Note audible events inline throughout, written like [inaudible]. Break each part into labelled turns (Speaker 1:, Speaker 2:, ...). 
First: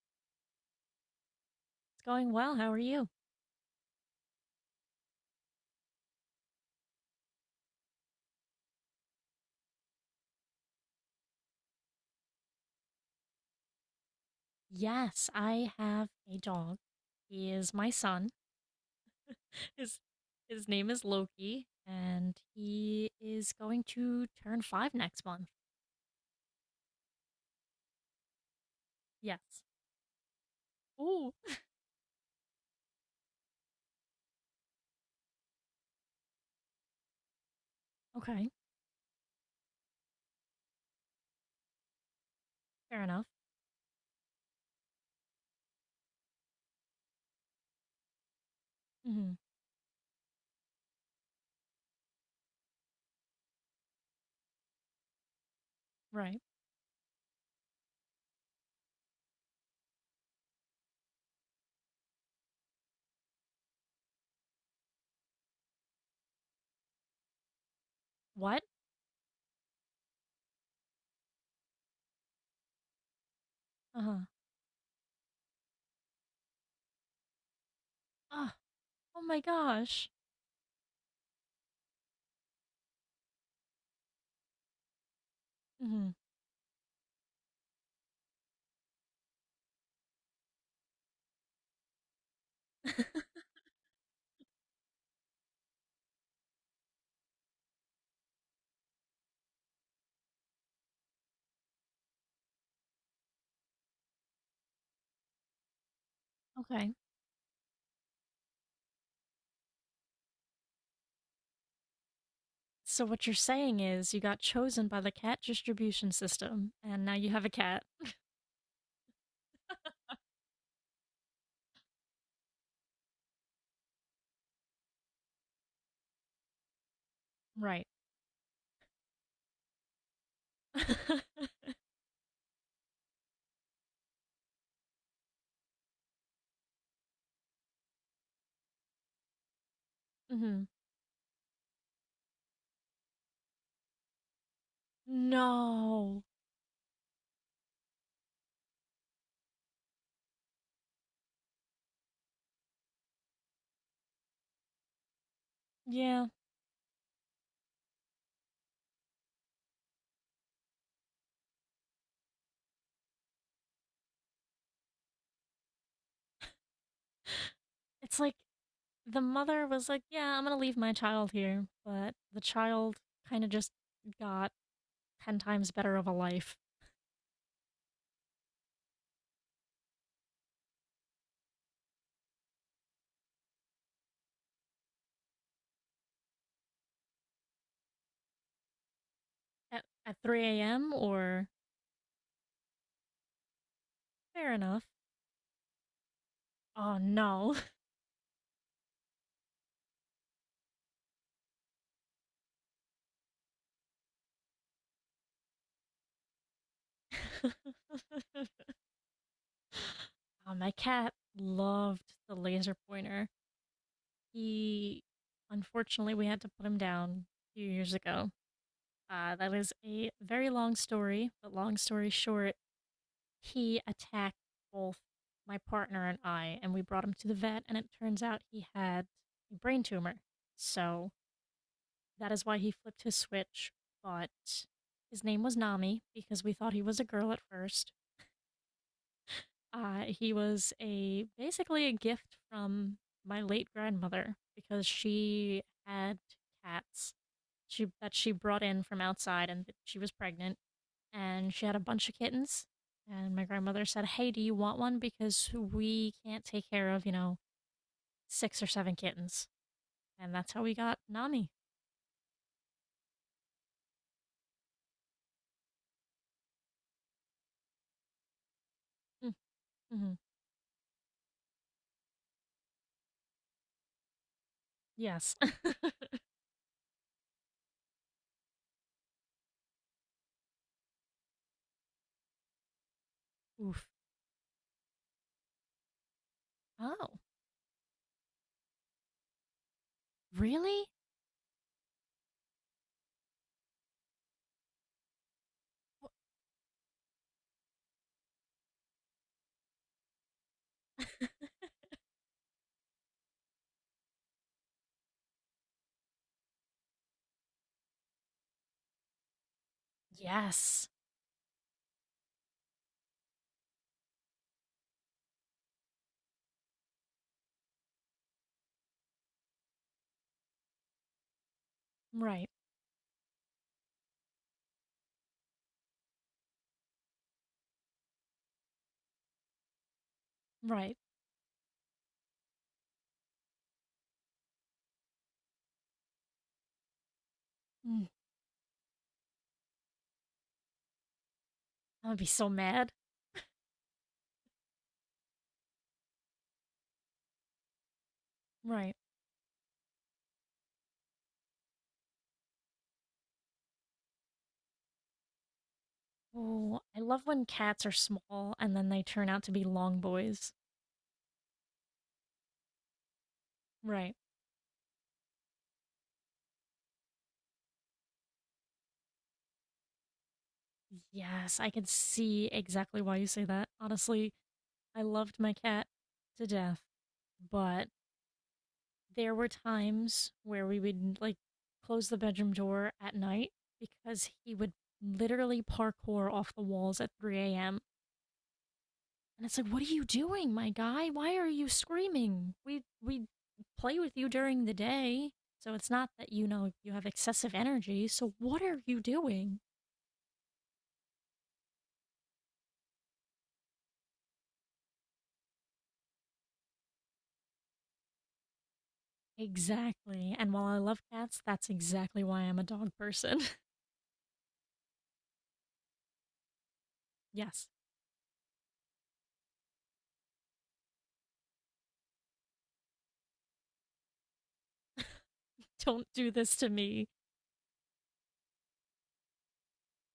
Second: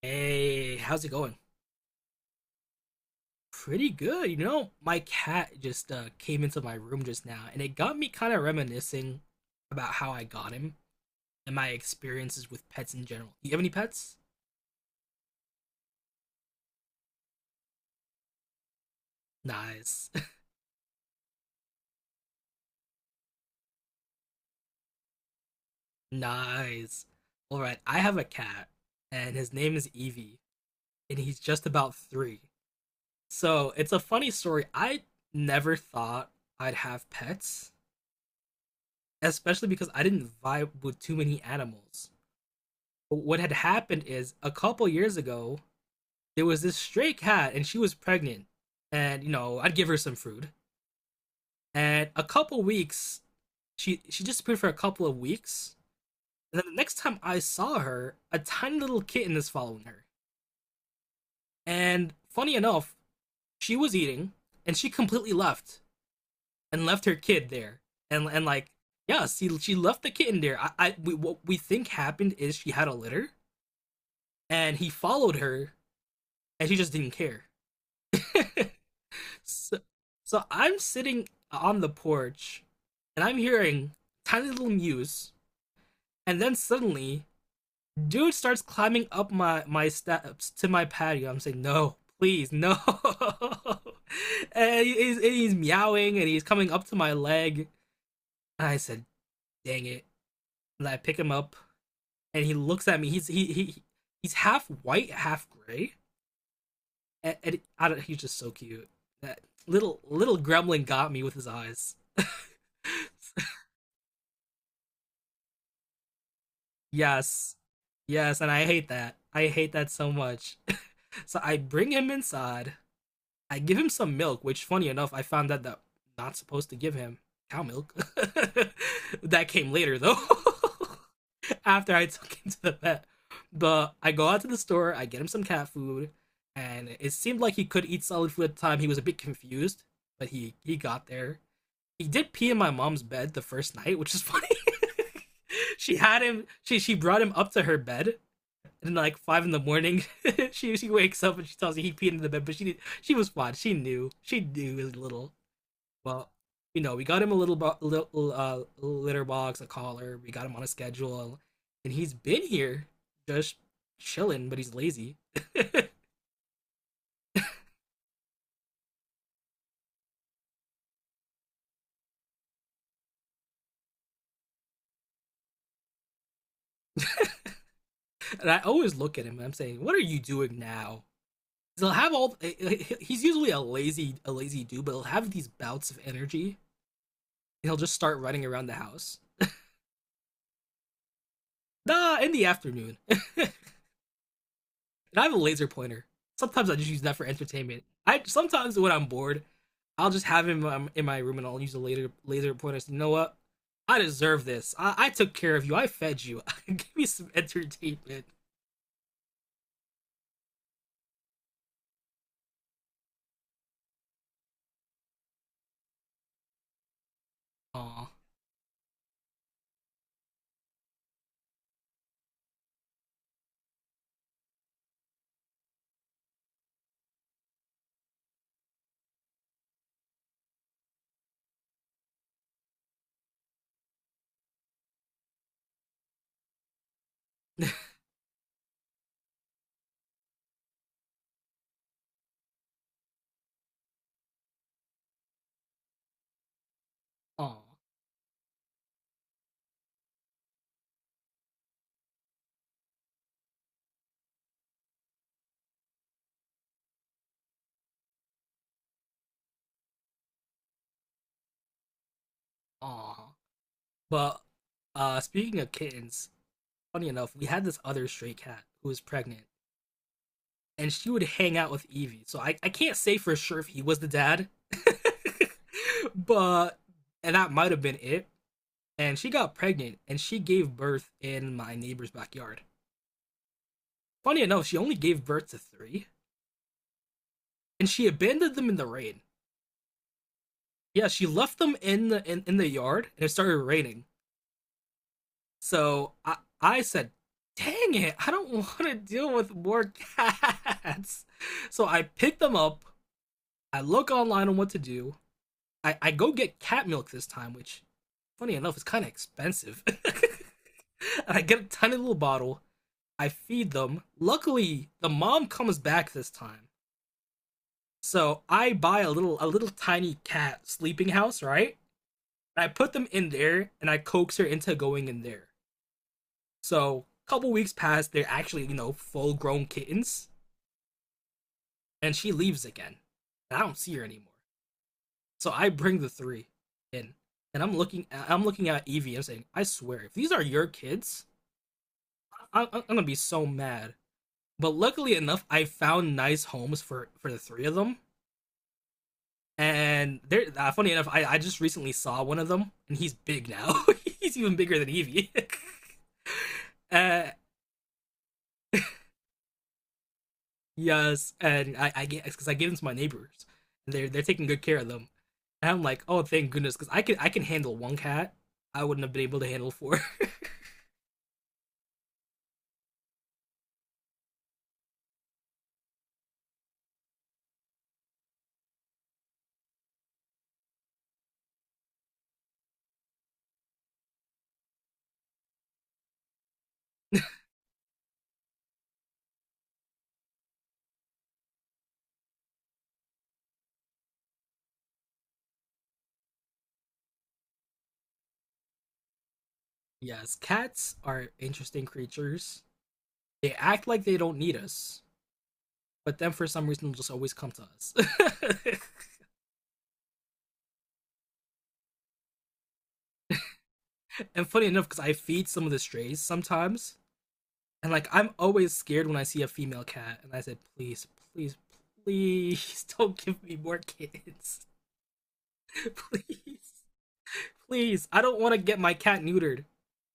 Speaker 1: Hey, how's it going?
Speaker 2: It's going well. How are you?
Speaker 1: Pretty good. You know, my cat just came into my room just now, and it got me kind of reminiscing about how I got him and my experiences with pets in general. You have any pets?
Speaker 2: Yes, I have a dog. He is my son. [laughs] His
Speaker 1: Nice.
Speaker 2: his name is Loki, and he is going to turn 5 next month.
Speaker 1: [laughs] Nice. All right, I have a cat, and his
Speaker 2: Yes.
Speaker 1: name is Evie, and
Speaker 2: Ooh.
Speaker 1: he's just about three. So it's a funny story. I never thought I'd have pets,
Speaker 2: Okay.
Speaker 1: especially because I didn't vibe with too many animals.
Speaker 2: Fair
Speaker 1: But
Speaker 2: enough.
Speaker 1: what had happened is a couple years ago, there was this stray cat and she was pregnant, and
Speaker 2: Hmm.
Speaker 1: I'd give her some food. And a couple weeks she disappeared for a couple of weeks.
Speaker 2: Right.
Speaker 1: And then the next time I saw her, a tiny little kitten is following her. And funny enough, she was eating, and she completely left and left her kid there. and and
Speaker 2: What?
Speaker 1: like yeah, see, she left the kitten there. I what we think happened is she had a litter
Speaker 2: Uh huh.
Speaker 1: and he followed her, and she just didn't care.
Speaker 2: Oh, oh my
Speaker 1: So,
Speaker 2: gosh.
Speaker 1: so I'm sitting on the porch and I'm hearing tiny little mews.
Speaker 2: Hmm.
Speaker 1: And then suddenly, dude starts climbing up my steps to my patio. I'm saying, no, please, no.
Speaker 2: [laughs]
Speaker 1: [laughs] And he's meowing and he's coming up to my leg. And I said, dang it. And I pick him up and he looks at me. He's he he's half white, half gray.
Speaker 2: Okay.
Speaker 1: And I don't, He's just so cute. That little gremlin got me with his eyes.
Speaker 2: So what you're saying is you got chosen by the cat distribution system, and now you have a
Speaker 1: Yes.
Speaker 2: cat.
Speaker 1: Yes, and I hate that. I hate that so much. [laughs] So I bring him inside. I give him some milk, which funny enough, I found out that I'm not supposed to give him cow
Speaker 2: Right.
Speaker 1: milk. [laughs] That came later though.
Speaker 2: [laughs]
Speaker 1: [laughs] After I took him to the vet. But I go out to the store, I get him some cat food, and it seemed like he could eat solid food at the time. He was a bit confused, but he
Speaker 2: Hmm.
Speaker 1: he got there. He did pee in my mom's bed the first night, which is funny. [laughs] She had
Speaker 2: No.
Speaker 1: him. She brought him up to her bed, and like five in the morning, [laughs] she wakes up and she tells me he peed in the bed. But she did, she was fine. She knew. She knew he little.
Speaker 2: Yeah.
Speaker 1: Well, we got him a little litter box, a collar. We got him on a schedule, and he's been here just chilling, but he's lazy.
Speaker 2: It's like the mother was like, "Yeah, I'm gonna leave my child here," but the child kind of just got 10 times better of a life
Speaker 1: And I always look at him and I'm saying, "What are you doing now?" he'll have all He's usually a lazy dude, but he'll have these bouts of energy. He'll just start running around the house,
Speaker 2: at 3 a.m. Or
Speaker 1: nah, in the afternoon. [laughs] And
Speaker 2: fair enough.
Speaker 1: I have a laser pointer. Sometimes I just
Speaker 2: Oh
Speaker 1: use that for
Speaker 2: no.
Speaker 1: entertainment. I sometimes, when I'm bored, I'll just have him in my room and I'll use a laser pointer. So, you know what, I deserve this. I took care of you, I fed you. [laughs] Give me some
Speaker 2: [laughs]
Speaker 1: entertainment.
Speaker 2: My cat loved the laser pointer. He, unfortunately, we had to put him down a few years
Speaker 1: Aw.
Speaker 2: ago. That is a very long story, but long story short, he attacked both my partner and I, and we brought him to the vet, and it turns out he had a brain tumor. So that is why he flipped his switch. But his name was Nami because we thought he was a girl at first. He was a basically a gift from my late grandmother because she had cats
Speaker 1: Aw.
Speaker 2: that she brought in from outside, and she was pregnant and she had a bunch of kittens. And my grandmother said, "Hey, do you want one? Because we can't take care of, you know, 6 or 7 kittens." And that's how we got Nani.
Speaker 1: Aw. But speaking of kittens, funny enough, we had this other stray cat who was
Speaker 2: Mm,
Speaker 1: pregnant,
Speaker 2: Mm-hmm.
Speaker 1: and she would hang out with Evie. So I can't say for sure if he was the dad.
Speaker 2: Yes.
Speaker 1: [laughs]
Speaker 2: [laughs]
Speaker 1: but and that might have been it. And she got pregnant and she gave birth in my neighbor's backyard.
Speaker 2: Oof.
Speaker 1: Funny enough, she only gave birth to three,
Speaker 2: Oh,
Speaker 1: and she abandoned them in the rain.
Speaker 2: really?
Speaker 1: Yeah, she left them in in the yard, and it started raining. So I said, "Dang it, I don't [laughs] want to deal with more [laughs] cats." So I picked them up. I look online on what to do. I go get cat milk this time, which funny enough is kind of expensive. [laughs] And
Speaker 2: Yes.
Speaker 1: I get a tiny little bottle. I feed them. Luckily, the mom comes back this time, so I buy a little tiny cat sleeping house. Right.
Speaker 2: Right.
Speaker 1: And I put them in there, and I coax her into going in there. So a couple weeks pass, they're actually, full grown kittens,
Speaker 2: Right.
Speaker 1: and she leaves again. And I don't see her anymore. So I bring the three in, and
Speaker 2: Mm,
Speaker 1: I'm looking at Evie and saying, I swear, if these are your kids,
Speaker 2: I would be so
Speaker 1: I'm
Speaker 2: mad.
Speaker 1: gonna be so mad. But luckily enough, I found nice homes for the three of them.
Speaker 2: Right.
Speaker 1: And they're funny enough, I just recently saw one of them, and he's big now. [laughs] He's even bigger than Evie.
Speaker 2: Oh,
Speaker 1: [laughs]
Speaker 2: I love
Speaker 1: uh,
Speaker 2: when cats are small and then they turn out to be long boys.
Speaker 1: yes, and I get, because I give them to my neighbors, and they're
Speaker 2: Right.
Speaker 1: they're taking good care of them. And I'm like, oh, thank goodness, because I can handle one cat. I wouldn't have been able to handle four. [laughs]
Speaker 2: Yes, I can see exactly why you say that. Honestly, I loved my cat to death, but there were times where we would like close the bedroom door at night because he would literally parkour off the walls at 3 a.m. And it's like, what are you doing, my guy? Why are you screaming? We play with you during the day, so it's not that you know you have excessive energy. So what are you doing?
Speaker 1: Yes, cats are interesting creatures. They act like they don't need us, but then for some reason just always come to us.
Speaker 2: Exactly. And while I love cats, that's exactly why I'm a dog person.
Speaker 1: [laughs] And funny enough, because I feed some of the strays sometimes,
Speaker 2: [laughs] Yes.
Speaker 1: and like I'm always scared when I see a female cat, and I said, please, please, please, [laughs] don't give me more kids, [laughs]
Speaker 2: Don't do this to
Speaker 1: please,
Speaker 2: me.
Speaker 1: please. I don't want to get my cat neutered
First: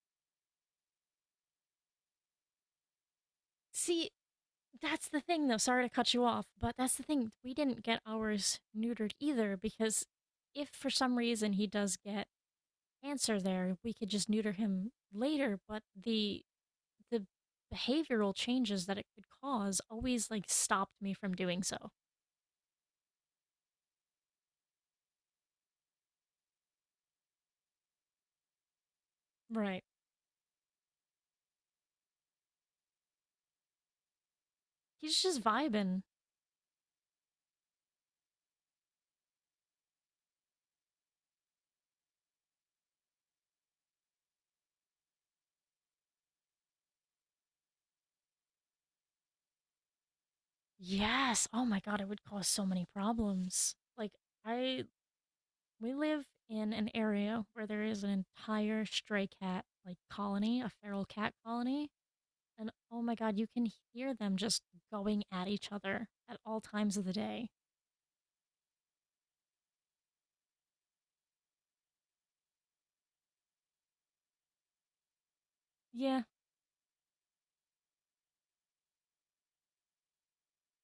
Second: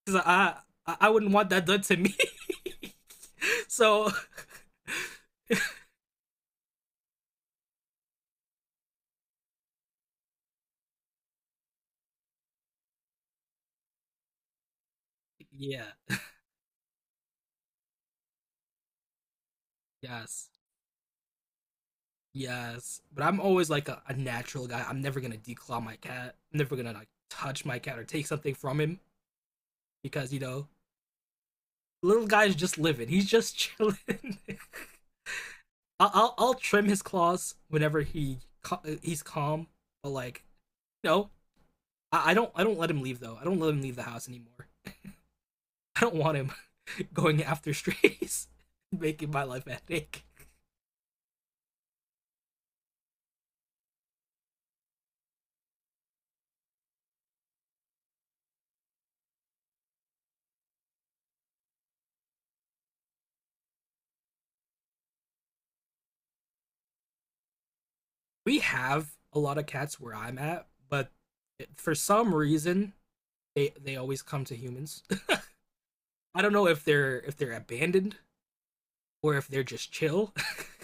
Speaker 1: because I wouldn't want that done to me. [laughs] So
Speaker 2: See, that's the thing, though. Sorry to cut you off, but that's the thing. We didn't get ours neutered either because if for some reason he does get cancer there, we could just neuter him later, but
Speaker 1: yeah,
Speaker 2: the behavioral changes that it could cause always like
Speaker 1: yes.
Speaker 2: stopped me from doing so.
Speaker 1: Yes, but I'm always like a natural guy. I'm never gonna declaw my cat. I'm never gonna like touch my cat or take something from him
Speaker 2: Right.
Speaker 1: because little guy's just living. He's just chilling. [laughs]
Speaker 2: He's just vibing.
Speaker 1: I'll trim his claws whenever he's calm. But like no, I don't let him leave though. I don't let him leave the house anymore. I don't want him [laughs] going after strays, [laughs] making my life a headache.
Speaker 2: Yes. Oh my god, it would cause so many problems. Like I we live in an area where there is an entire stray cat like colony, a feral cat colony. And oh my god, you can hear them just going at each other at all times of the day.
Speaker 1: We have a lot of cats where I'm at, but for some reason they always come to humans.
Speaker 2: Yeah,
Speaker 1: I don't know if they're, abandoned or if they're just chill.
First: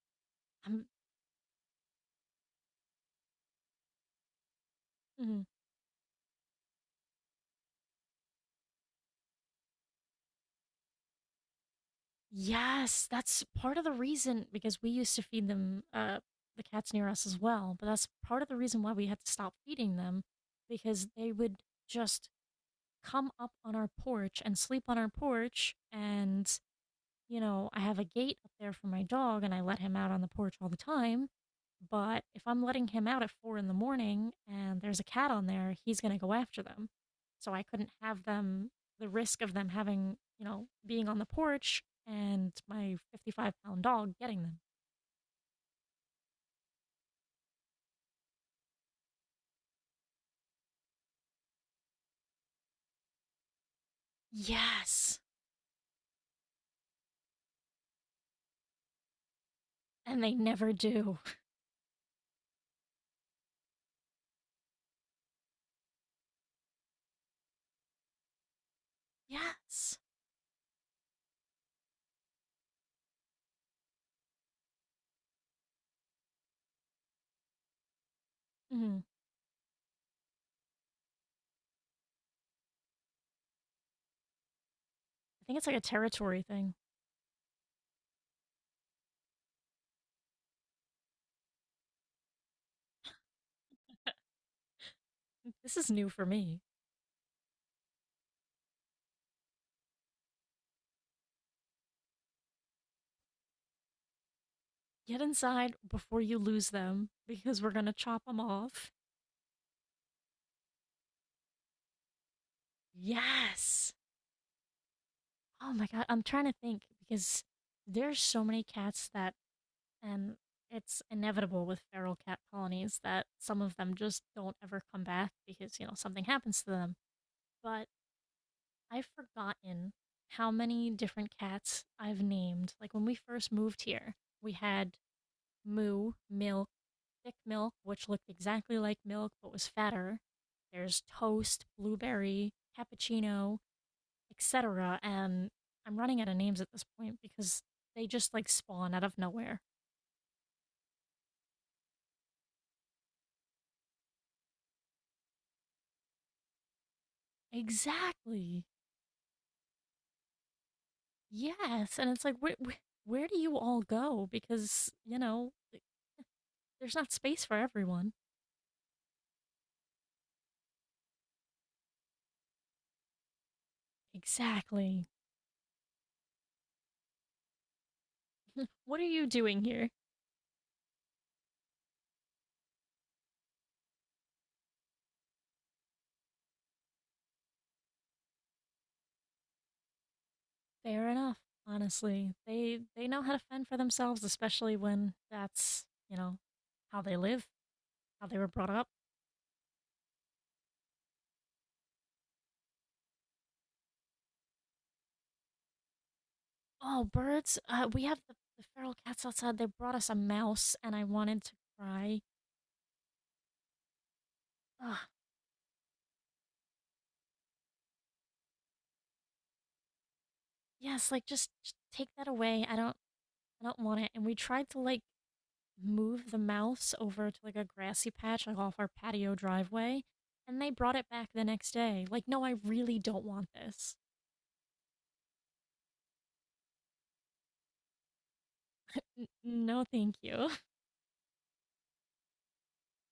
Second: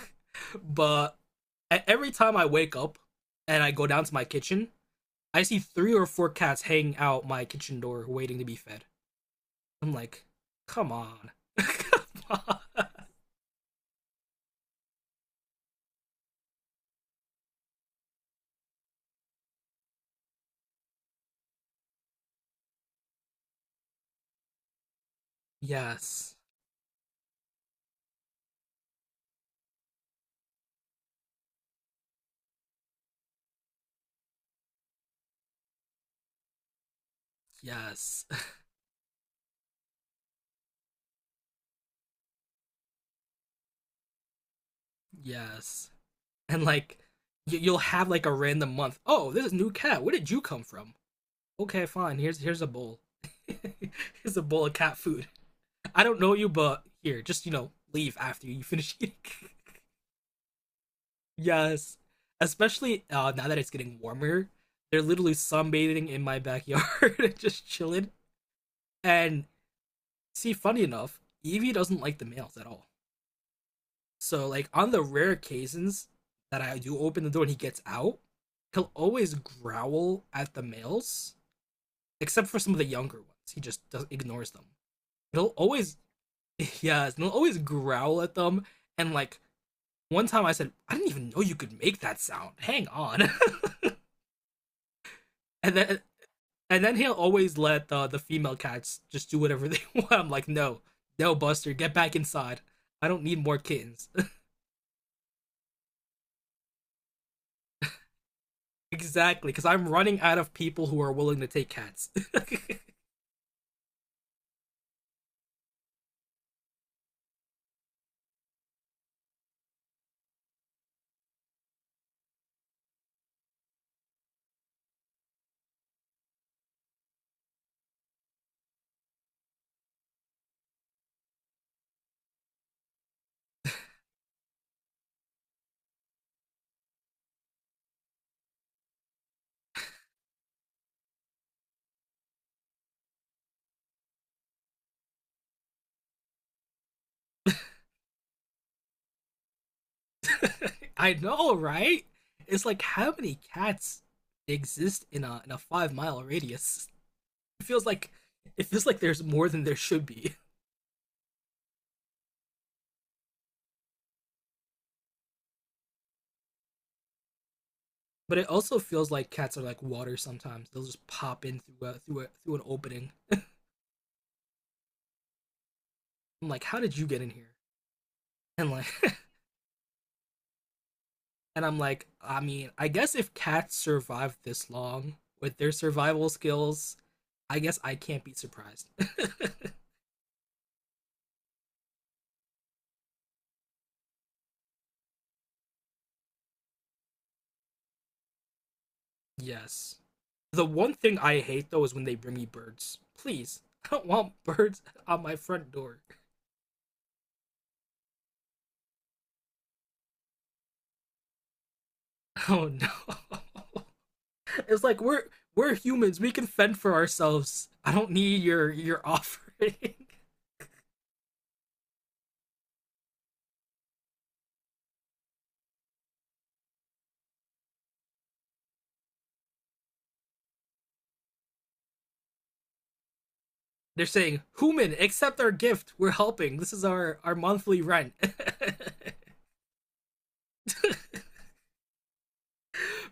Speaker 1: [laughs]
Speaker 2: I'm.
Speaker 1: But every time I wake up and I go down to my kitchen, I
Speaker 2: Mm.
Speaker 1: see three or four cats hanging out my kitchen door waiting to be fed. I'm like, come on. [laughs] Come on.
Speaker 2: Yes, that's part of the reason because we used to feed them the cats near us as well. But that's part of the reason why we had to stop feeding them because they would just come up on our porch and sleep on our porch,
Speaker 1: Yes.
Speaker 2: and you know, I have a gate up there for my dog and I let him out on the porch all the time. But if I'm letting him out at 4 in the morning and there's a cat on there, he's going to go after them. So I couldn't have
Speaker 1: Yes. [laughs]
Speaker 2: them, the risk of them having, you know, being on the porch and my 55-pound dog getting them.
Speaker 1: Yes. And like you'll have like a random month. Oh, this is a new cat. Where did you come from? Okay, fine. Here's a bowl. [laughs] Here's a bowl of cat
Speaker 2: Yes.
Speaker 1: food. I don't know you, but here, just, leave after you finish eating.
Speaker 2: And they never do.
Speaker 1: [laughs] Yes, especially now that it's getting warmer. They're literally sunbathing in my backyard and [laughs] just chilling. And
Speaker 2: Yes.
Speaker 1: see, funny enough, Evie doesn't like the males at all. So like on the rare occasions that I do open the door and he gets out, he'll
Speaker 2: Hmm.
Speaker 1: always growl at the males, except for some of the younger ones. He just does, ignores them.
Speaker 2: I
Speaker 1: He'll
Speaker 2: think it's like a
Speaker 1: always,
Speaker 2: territory thing.
Speaker 1: [laughs] yes, he'll always growl at them, and like one time I said, I didn't even know you could make that sound. Hang on. [laughs] and
Speaker 2: This is
Speaker 1: then
Speaker 2: new for me.
Speaker 1: and then he'll always let the female cats just do whatever [laughs] they want. I'm like, no, no, Buster, get back inside. I don't need more kittens.
Speaker 2: Get inside before you lose them because we're going to chop them
Speaker 1: [laughs]
Speaker 2: off.
Speaker 1: Exactly, because I'm running out of people who are willing to take cats.
Speaker 2: Yes. Oh my god, I'm trying to think because there's so many cats that and it's inevitable with feral cat colonies that some of them just don't ever come back because, you know, something happens to them. But I've forgotten how many different cats I've named. Like when we first moved here, we had Moo, Milk, Thick Milk, which looked exactly like Milk but was fatter. There's Toast, Blueberry, Cappuccino, etc. And I'm running out of names at this point because they just like spawn out of nowhere.
Speaker 1: [laughs] I know, right? It's like how many cats exist in a 5-mile radius? It feels like it
Speaker 2: Exactly.
Speaker 1: feels like there's more than there should be.
Speaker 2: Yes. And it's like, where do you all go? Because, you know, there's not space for everyone.
Speaker 1: But it also feels like cats are like water sometimes. They'll just pop in through an opening.
Speaker 2: Exactly.
Speaker 1: I'm like, how did you get in here? And like,
Speaker 2: What are you doing here?
Speaker 1: [laughs] and I'm like, I mean, I guess if cats survive this long with their survival skills, I guess I can't be surprised.
Speaker 2: Fair enough. Honestly, they know how to fend for themselves, especially when that's you know how they live, how they were brought up.
Speaker 1: [laughs] Yes. The one thing I hate though is when they bring me birds. Please, [laughs] I don't want birds on my front door.
Speaker 2: Oh, birds! We have the feral cats outside. They brought us a mouse, and I wanted to cry.
Speaker 1: Oh no. [laughs] It's like
Speaker 2: Ugh,
Speaker 1: we're humans. We can fend for ourselves. I don't need your offering. [laughs]
Speaker 2: yes, like just take that away. I don't want it. And we tried to like move the mouse over to like a grassy patch like off our patio driveway, and they brought it back the next day. Like, no, I really don't want this.
Speaker 1: They're saying, "Human, accept our gift. We're helping. This is our monthly rent." [laughs]
Speaker 2: N- no, thank you. [laughs]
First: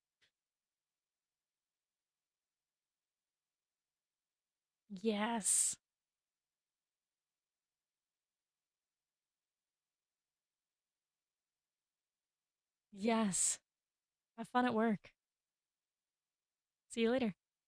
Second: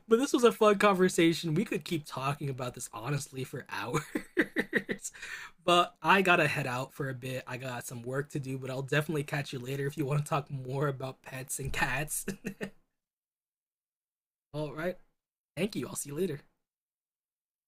Speaker 1: But this was a fun conversation. We could keep talking about this honestly for hours. [laughs]
Speaker 2: Yes.
Speaker 1: But I gotta head out for a bit. I got some work to do, but I'll definitely catch you later if you want to talk more about pets and cats.
Speaker 2: Yes. Have
Speaker 1: [laughs]
Speaker 2: fun
Speaker 1: All
Speaker 2: at
Speaker 1: right.
Speaker 2: work.
Speaker 1: Thank you. I'll see you later.
Speaker 2: See you later.